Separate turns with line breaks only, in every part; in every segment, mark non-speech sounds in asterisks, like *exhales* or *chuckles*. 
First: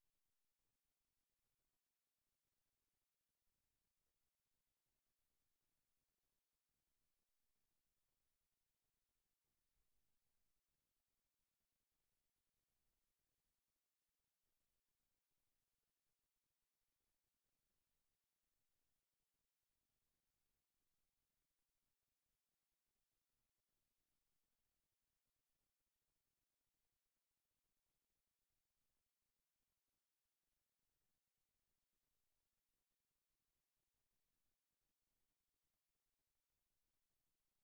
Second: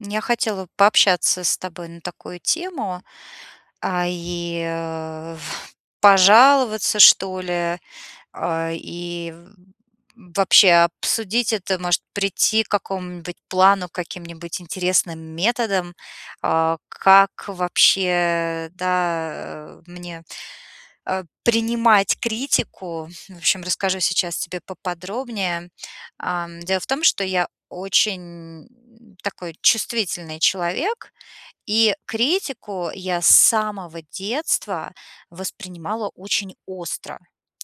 Я хотела бы пообщаться с тобой на такую тему, а, и *exhales* пожаловаться, что ли, а, и вообще обсудить это, может, прийти к какому-нибудь плану, каким-нибудь интересным методам, а, как вообще, да, э, мне, а, принимать критику. В общем, расскажу сейчас тебе поподробнее. А, дело в том, что я очень такой чувствительный человек, и критику я с самого детства воспринимала очень остро.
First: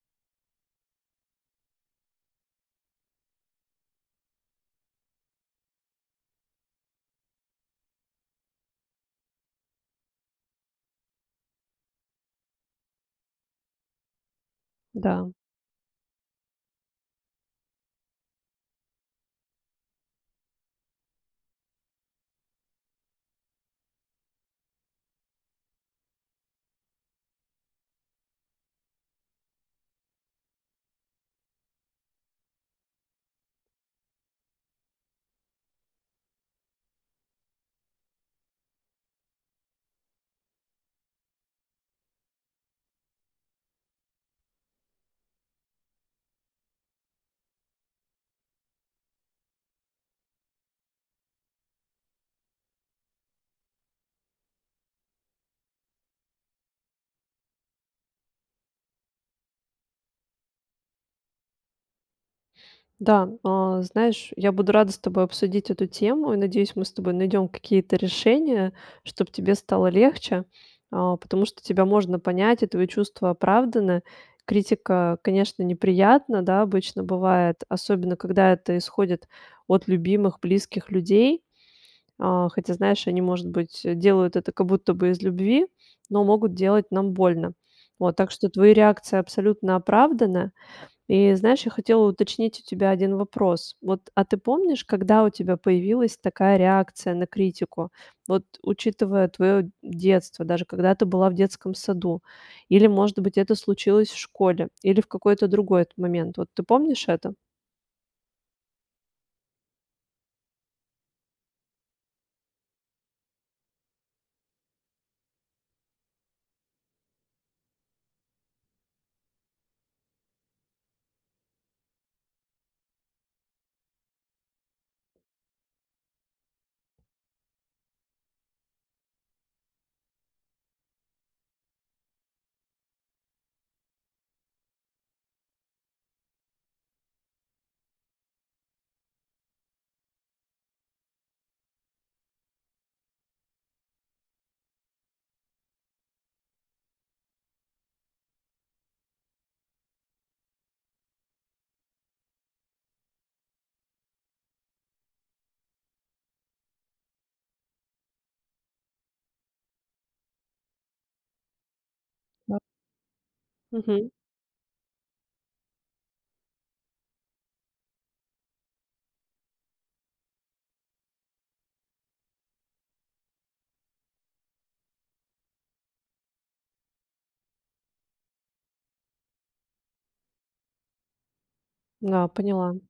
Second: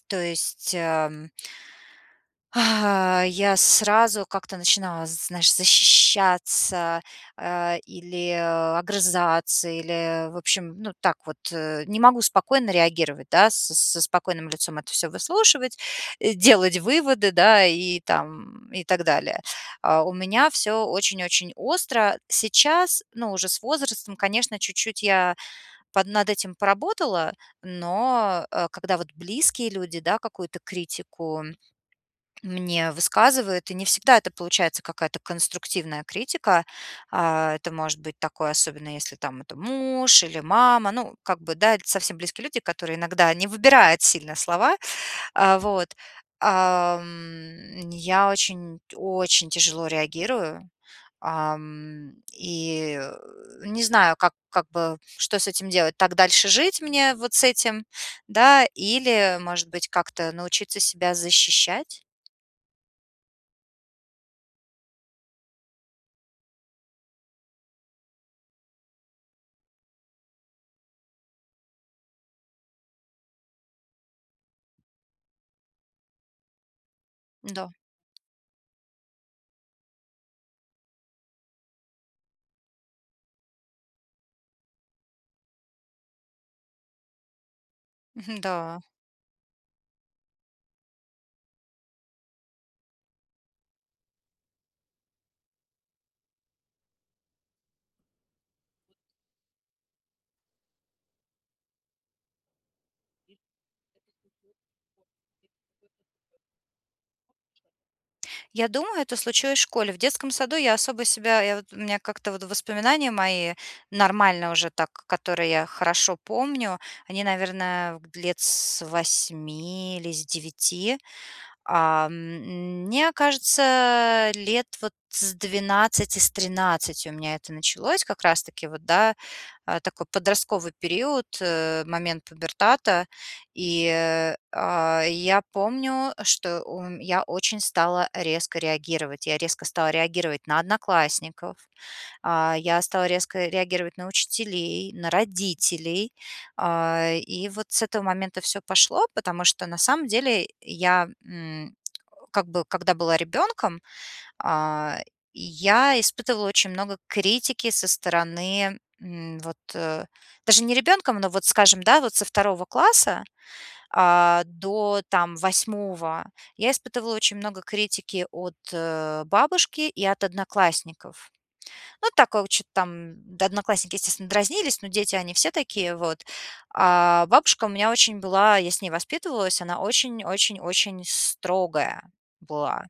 То есть, эм, *exhales* я сразу как-то начинала, знаешь, защищаться, а, или огрызаться, или, в общем, ну, так вот, э, не могу спокойно реагировать, да, с с со спокойным лицом это всё
Да.
выслушивать, делать выводы, да, и там, и так далее. А у меня всё очень очень остро. Сейчас, ну, уже с возрастом, конечно, чуть-чуть я под над этим поработала, но, а, когда вот близкие люди, да, какую-то критику мне высказывают, и не всегда это получается какая-то конструктивная критика, а, это может быть такое, особенно если там это муж или мама, ну, как бы, да, это совсем близкие люди, которые иногда не выбирают сильно слова, а, вот, ам, я очень очень тяжело реагирую, ам, и, э, не знаю, как как бы, что с этим делать. Так дальше жить мне вот с этим, да, или, может быть, как-то научиться себя защищать?
Да, а, знаешь, я буду рада с тобой обсудить эту тему и, надеюсь, мы с тобой найдём какие-то решения, чтобы тебе стало легче, а, потому что тебя можно понять, и твои чувства оправданы. Критика, конечно, неприятна, да, обычно бывает,
Да.
особенно, когда это исходит от любимых близких людей. А, хотя, знаешь, они, может быть, делают это как будто бы из любви, но могут делать нам больно. Вот, так
Мгм,
что твои
да.
реакция абсолютно оправдана. И знаешь, я хотела уточнить у тебя один вопрос. Вот, а ты помнишь, когда у тебя появилась такая реакция на критику? Вот учитывая твоё детство, даже когда ты была в детском саду? Или, может быть, это случилось в школе? Или в какой-то другой момент? Вот ты помнишь это?
Я думаю, это случилось в школе. В детском саду я особо себя я вот у меня как-то вот воспоминания мои, нормальные уже так, которые я хорошо помню, они, наверное, лет с 8 или с 9. А, м, мне кажется, лет, вот, с 12, с 13 у меня это началось, как раз-таки вот, да, э, такой подростковый период, э, момент пубертата. И, э, а, я помню, что ум я очень стала резко реагировать. Я резко стала реагировать на одноклассников, а, я стала резко реагировать на учителей, на родителей. А, и вот с этого момента всё пошло, потому что на самом деле я, м, как бы, когда была ребёнком, а, я испытывала очень много критики со стороны, м, вот, э, даже не ребёнком, но, вот, скажем, да, вот со
Да.
2 класса,
Мгм.
а, до, там, 8 я испытывала очень много критики от, э, бабушки и от одноклассников. Ну, такого чё-то там Да, одноклассники, естественно, дразнились, но дети, они все такие вот. А бабушка у меня очень была я с ней воспитывалась, она очень очень очень строгая
Да, поняла.
была.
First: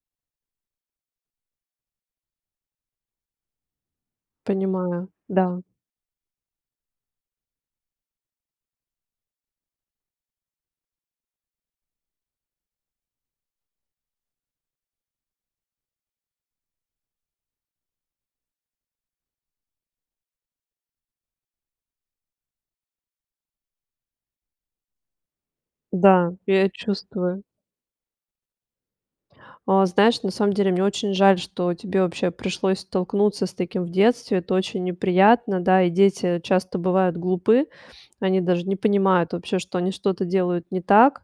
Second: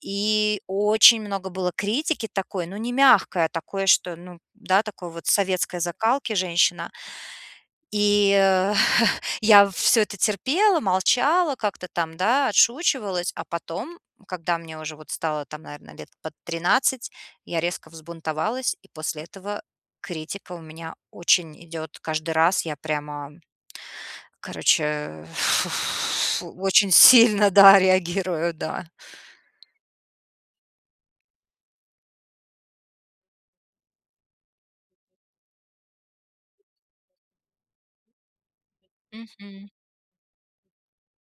И очень много было критики такой, ну не мягкой, а такой, что, ну да,
Понимаю,
такой вот
да.
советской закалки женщина. И, э, *chuckles* я всё это терпела, молчала, как-то там, да, отшучивалась, а потом, когда мне уже вот стало там, наверное, лет под 13 я резко взбунтовалась, и после этого критика у меня очень идёт каждый раз. Я прямо, короче,
Да,
*exhales*
я
очень
чувствую.
сильно, да, реагирую, да.
А, знаешь, на самом деле мне очень жаль, что тебе вообще пришлось столкнуться с таким в детстве. Это очень неприятно, да, и дети часто бывают глупы. Они даже не понимают вообще,
Мгм.
что они что-то делают не так.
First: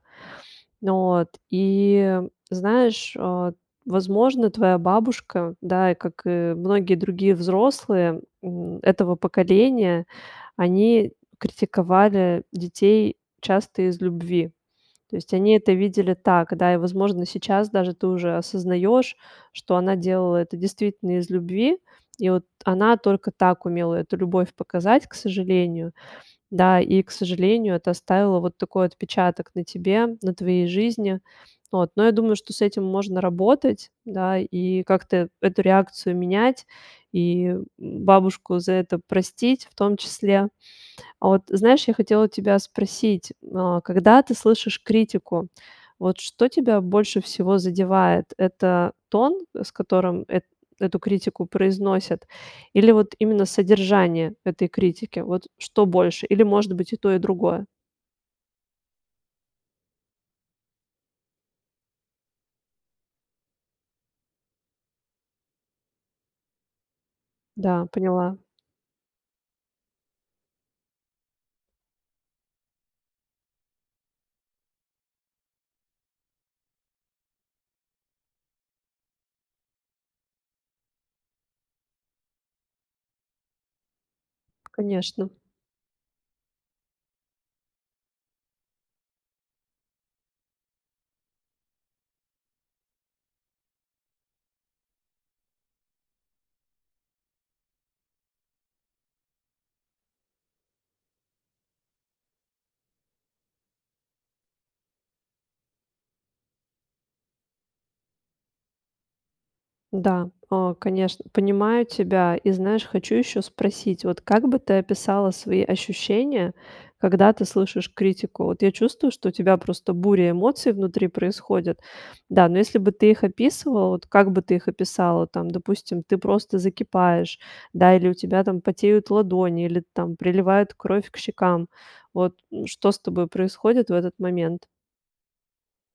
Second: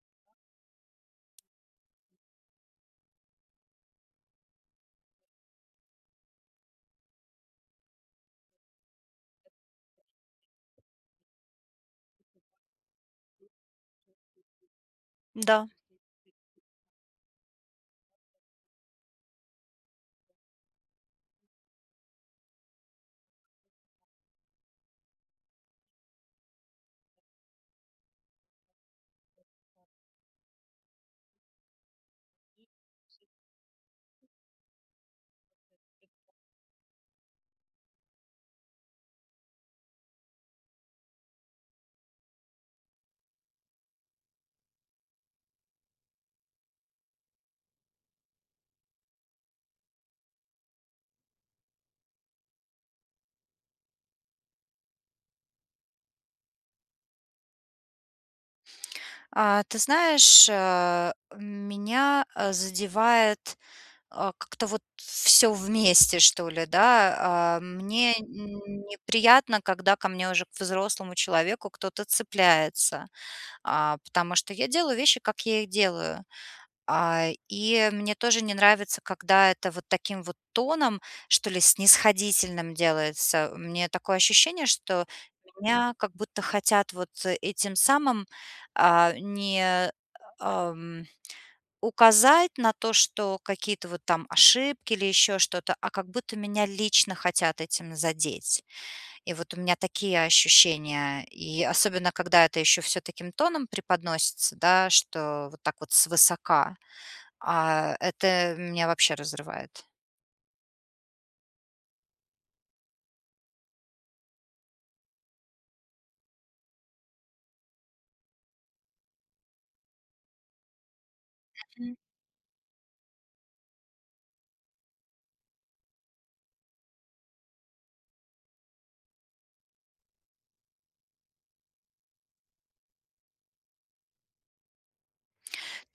Вот. И знаешь, а, возможно, твоя бабушка, да, как и многие другие взрослые, м, этого поколения, они критиковали детей часто из любви. То есть они
Да.
это видели так, да, и, возможно, сейчас даже ты уже осознаёшь, что она делала это действительно из любви. И вот она только так умела эту любовь показать, к сожалению. Да, и, к сожалению, это оставило вот такой отпечаток на тебе, на твоей жизни. Вот. Но я думаю, что с этим можно работать, да, и как-то эту реакцию менять, и бабушку за это простить в том числе. А вот знаешь, я хотела тебя спросить, а когда ты слышишь критику, вот что тебя больше всего задевает: это тон, с которым эт эту критику произносят, или вот именно содержание этой критики? Вот что больше? Или, может быть, и то, и другое?
А, ты знаешь, а, меня, э, задевает, э, как-то вот всё вместе, что ли, да. А,
Да,
мне
поняла.
неприятно, когда ко мне уже, к взрослому человеку, кто-то цепляется. А, потому что я делаю вещи, как я их делаю. А, и мне тоже не нравится, когда это вот таким вот тоном, что ли, снисходительным делается. У меня такое ощущение, что
Конечно.
меня как будто хотят вот этим самым, э, не, эм, указать на то, что какие-то вот там ошибки или ещё что-то, а как будто меня лично хотят этим задеть. И вот у меня такие ощущения. И особенно когда это ещё всё таким тоном преподносится, да, что вот так вот свысока, а это меня вообще разрывает.
Да, э, конечно, понимаю тебя. И, знаешь, хочу ещё спросить. Вот как бы ты описала свои ощущения, когда ты слышишь критику? Вот я чувствую, что у тебя просто буря эмоций внутри происходит.
Мгм.
Да, но если бы ты их описывала, вот как бы ты их описала, там, допустим, ты просто закипаешь, да, или у тебя, там, потеют ладони, или, там, приливает кровь к щекам, вот н что с тобой происходит в этот момент?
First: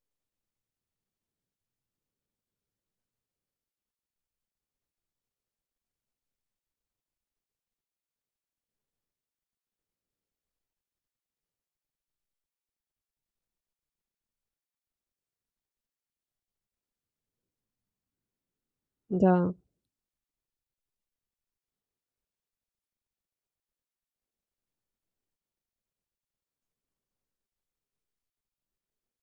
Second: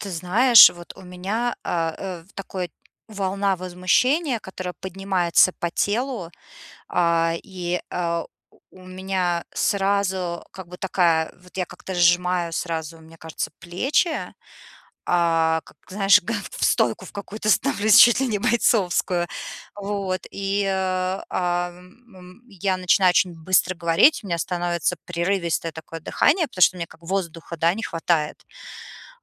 Ты знаешь, вот у меня, э, э, в такой волна возмущения, которая поднимается по телу. А, и, а, у меня сразу как бы такая, вот я как-то сжимаю сразу, мне кажется, плечи, а, как, знаешь, га в стойку в какую-то становлюсь чуть ли не бойцовскую!
Да.
Вот, и, а, о м, м, я начинаю очень быстро говорить, у меня становится прерывистое такое дыхание, потому что мне как воздуха, да, не хватает.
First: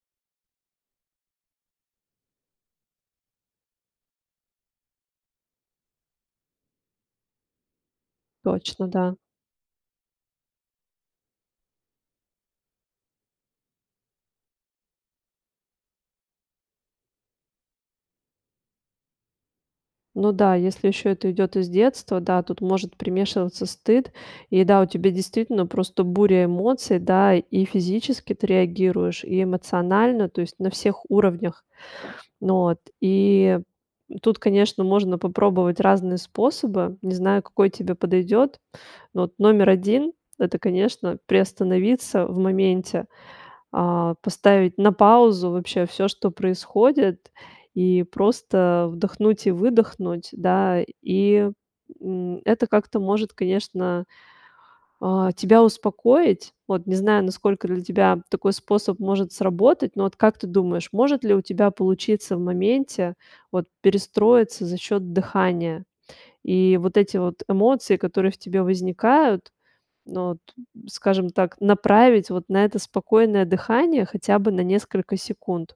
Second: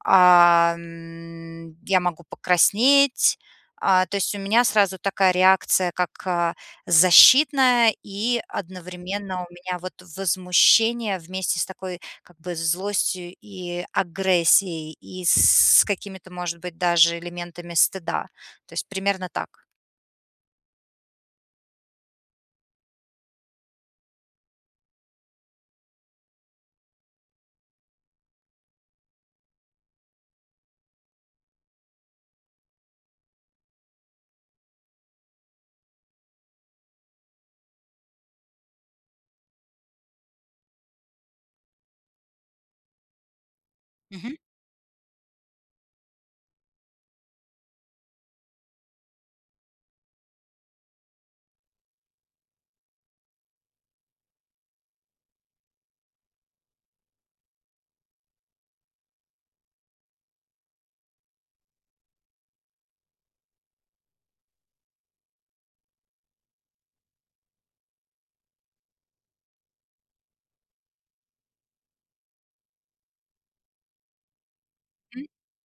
А, м, я могу покраснеть. А, то есть у меня сразу такая реакция как, а, защитная. И
Точно, да.
одновременно у меня вот возмущение вместе с такой, как бы, злостью и агрессией, и с какими-то, может быть, даже элементами стыда. То есть примерно так.
Ну да, если ещё это идёт из детства, да, тут может примешиваться стыд. И да, у тебя действительно просто буря эмоций, да: и физически ты реагируешь, и эмоционально. Tо есть на всех уровнях. Вот, и тут, конечно, можно попробовать разные способы. Не знаю, какой тебе подойдёт. Ну, вот номер 1- это, конечно, приостановиться в моменте, а,
Мгм.
поставить на паузу вообще всё, что происходит. И просто вдохнуть и выдохнуть, да. И, м, это как-то может, конечно, а, тебя успокоить. Вот не знаю, насколько для тебя такой способ может сработать. Но вот как ты думаешь, может ли у тебя получиться в моменте, вот, перестроиться за счёт дыхания? И вот эти вот эмоции, которые в тебе возникают, ну вот, скажем так, направить вот на это спокойное дыхание хотя бы на несколько
М.
секунд.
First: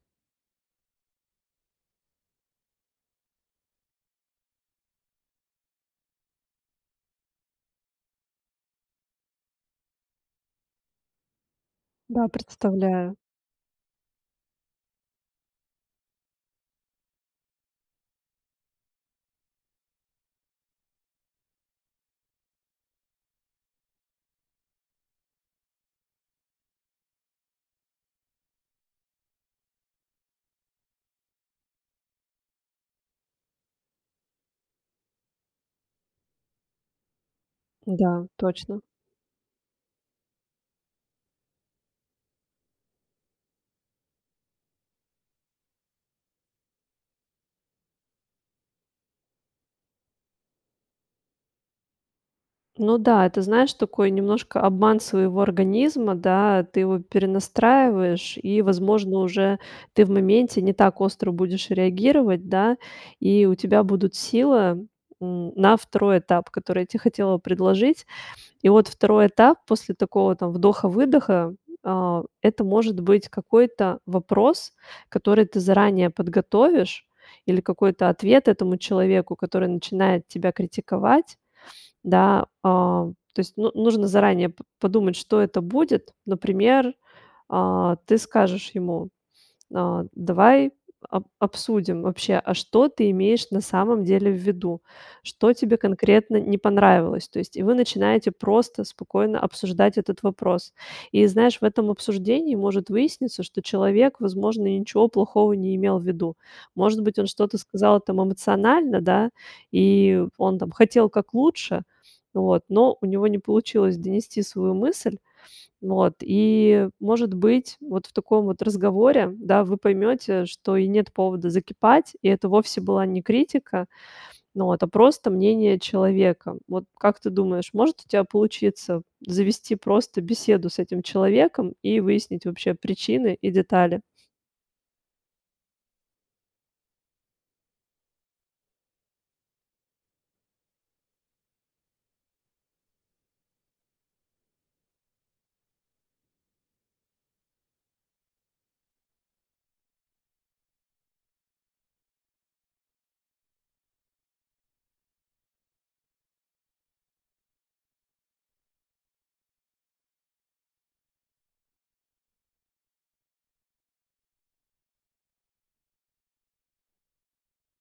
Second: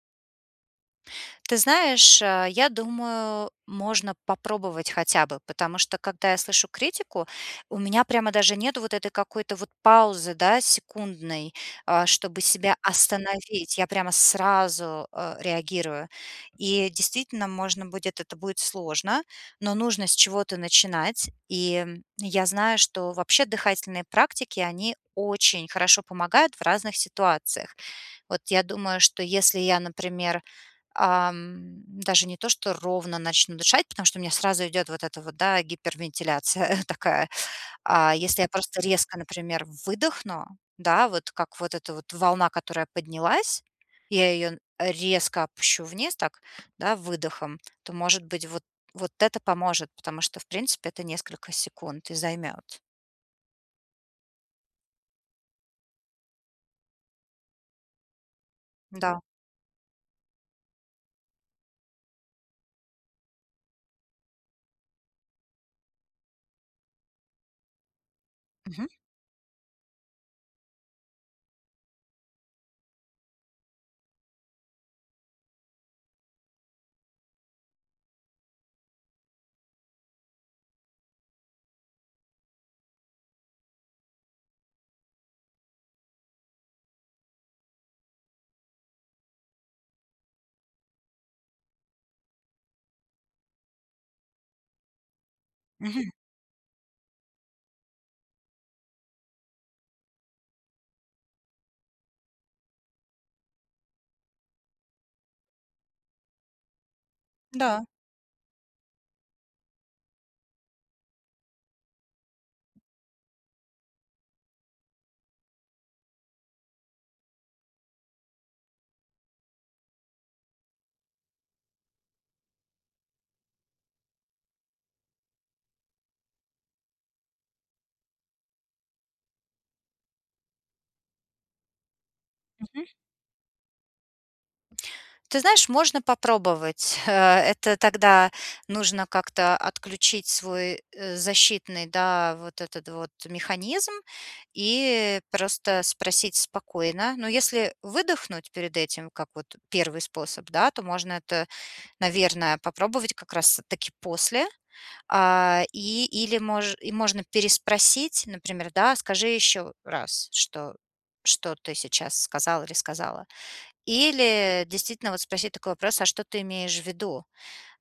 Ты знаешь, э, я думаю, можно попробовать хотя бы. Потому что когда я слышу критику, у меня прямо даже нету вот этой какой-то вот паузы, да, секундной, э,
Да,
чтобы себя
представляю.
остановить. Я прямо сразу, э, реагирую. И, действительно, можно будет, это будет сложно, но нужно с чего-то начинать. И, м, я знаю, что вообще дыхательные практики- они очень хорошо помогают в разных ситуациях. Вот я думаю, что если я, например, эм, даже не то что ровно начну дышать, потому что у меня сразу идет вот эта вот, да, гипервентиляция *chuckles* такая. А
Да,
если я просто
точно.
резко, например, выдохну, да, вот, как вот эта вот волна, которая поднялась, я ее н резко опущу вниз, так, да, выдохом, то, может быть, вот вот это поможет, потому что, в принципе, это несколько секунд и займет.
Ну да, это, знаешь, такой немножко обман своего организма, да, ты его перенастраиваешь, и, возможно,
Да.
уже ты в моменте не так остро будешь реагировать, да, и у тебя будут сила, м, на 2 этап, который я те хотела предложить. И вот
Мгм.
2 этап после такого там вдоха-выдоха- а, это, может быть, какой-то вопрос, который ты заранее подготовишь, или какой-то ответ этому человеку, который начинает тебя критиковать, да. А, то есть, ну нужно заранее п подумать, что это будет. Например, а, ты скажешь ему: "А, давай об обсудим вообще, а что ты имеешь на самом деле в виду? Что тебе
Мгм.
конкретно не понравилось?". То есть и вы начинаете просто спокойно обсуждать этот вопрос. И, знаешь, в этом обсуждении может выясниться, что человек, возможно, и ничего плохого не имел в виду. Может быть, он что-то
Да.
сказал там эмоционально, да, и он, там, хотел как лучше вот, но у него не получилось донести свою мысль. Вот и, может быть, вот в таком вот разговоре, да, вы поймете, что и нет повода закипать, и это вовсе была не критика, ну вот, а просто мнение человека. Вот как ты думаешь, может у тебя получиться завести просто беседу с этим человеком и выяснить вообще
Мгм.
причины и детали?
Ты знаешь, можно попробовать. Э, это тогда нужно как-то отключить свой защитный, да, вот этот вот механизм и просто спросить спокойно. Но если выдохнуть перед этим, как вот 1 способ, да, то можно это, наверное, попробовать как раз таки после. А, и или мож и можно переспросить, например, да: скажи ещё раз, что что ты сейчас сказал или сказала. Или действительно вот спросить такой вопрос: а что ты имеешь в виду?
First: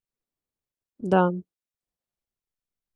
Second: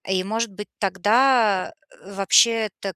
И может быть,
Да.
тогда вообще это,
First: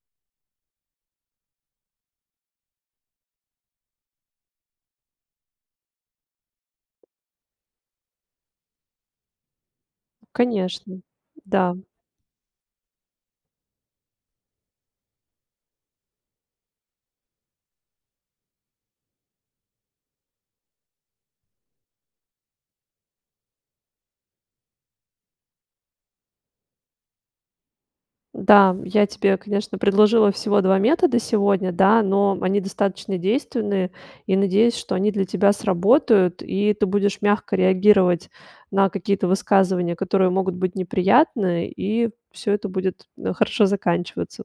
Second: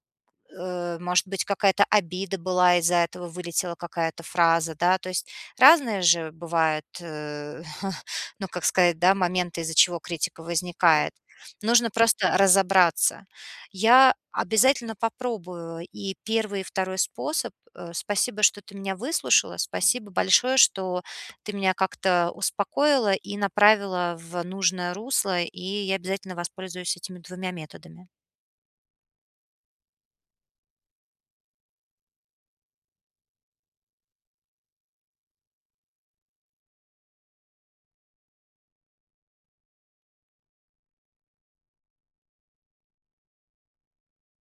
э, может быть, какая-то обида была из-за этого, вылетела какая-то фраза, да, то есть разные же бывают, э, *chuckles* ну, как сказать, да, моменты, из-за чего критика
Конечно,
возникает.
да.
Нужно просто разобраться. Я обязательно попробую и 1, и 2 способ. Э, спасибо, что ты меня выслушала, спасибо большое, что ты меня как-то успокоила и направила в нужное русло, и я обязательно воспользуюсь этими 2 методами.
Да, я тебе, конечно, предложила всего 2 метода сегодня, да, но они достаточно действенные. И надеюсь, что они для тебя сработают, и ты будешь мягко реагировать на какие-то высказывания, которые могут быть неприятны, и всё это будет, э, хорошо заканчиваться.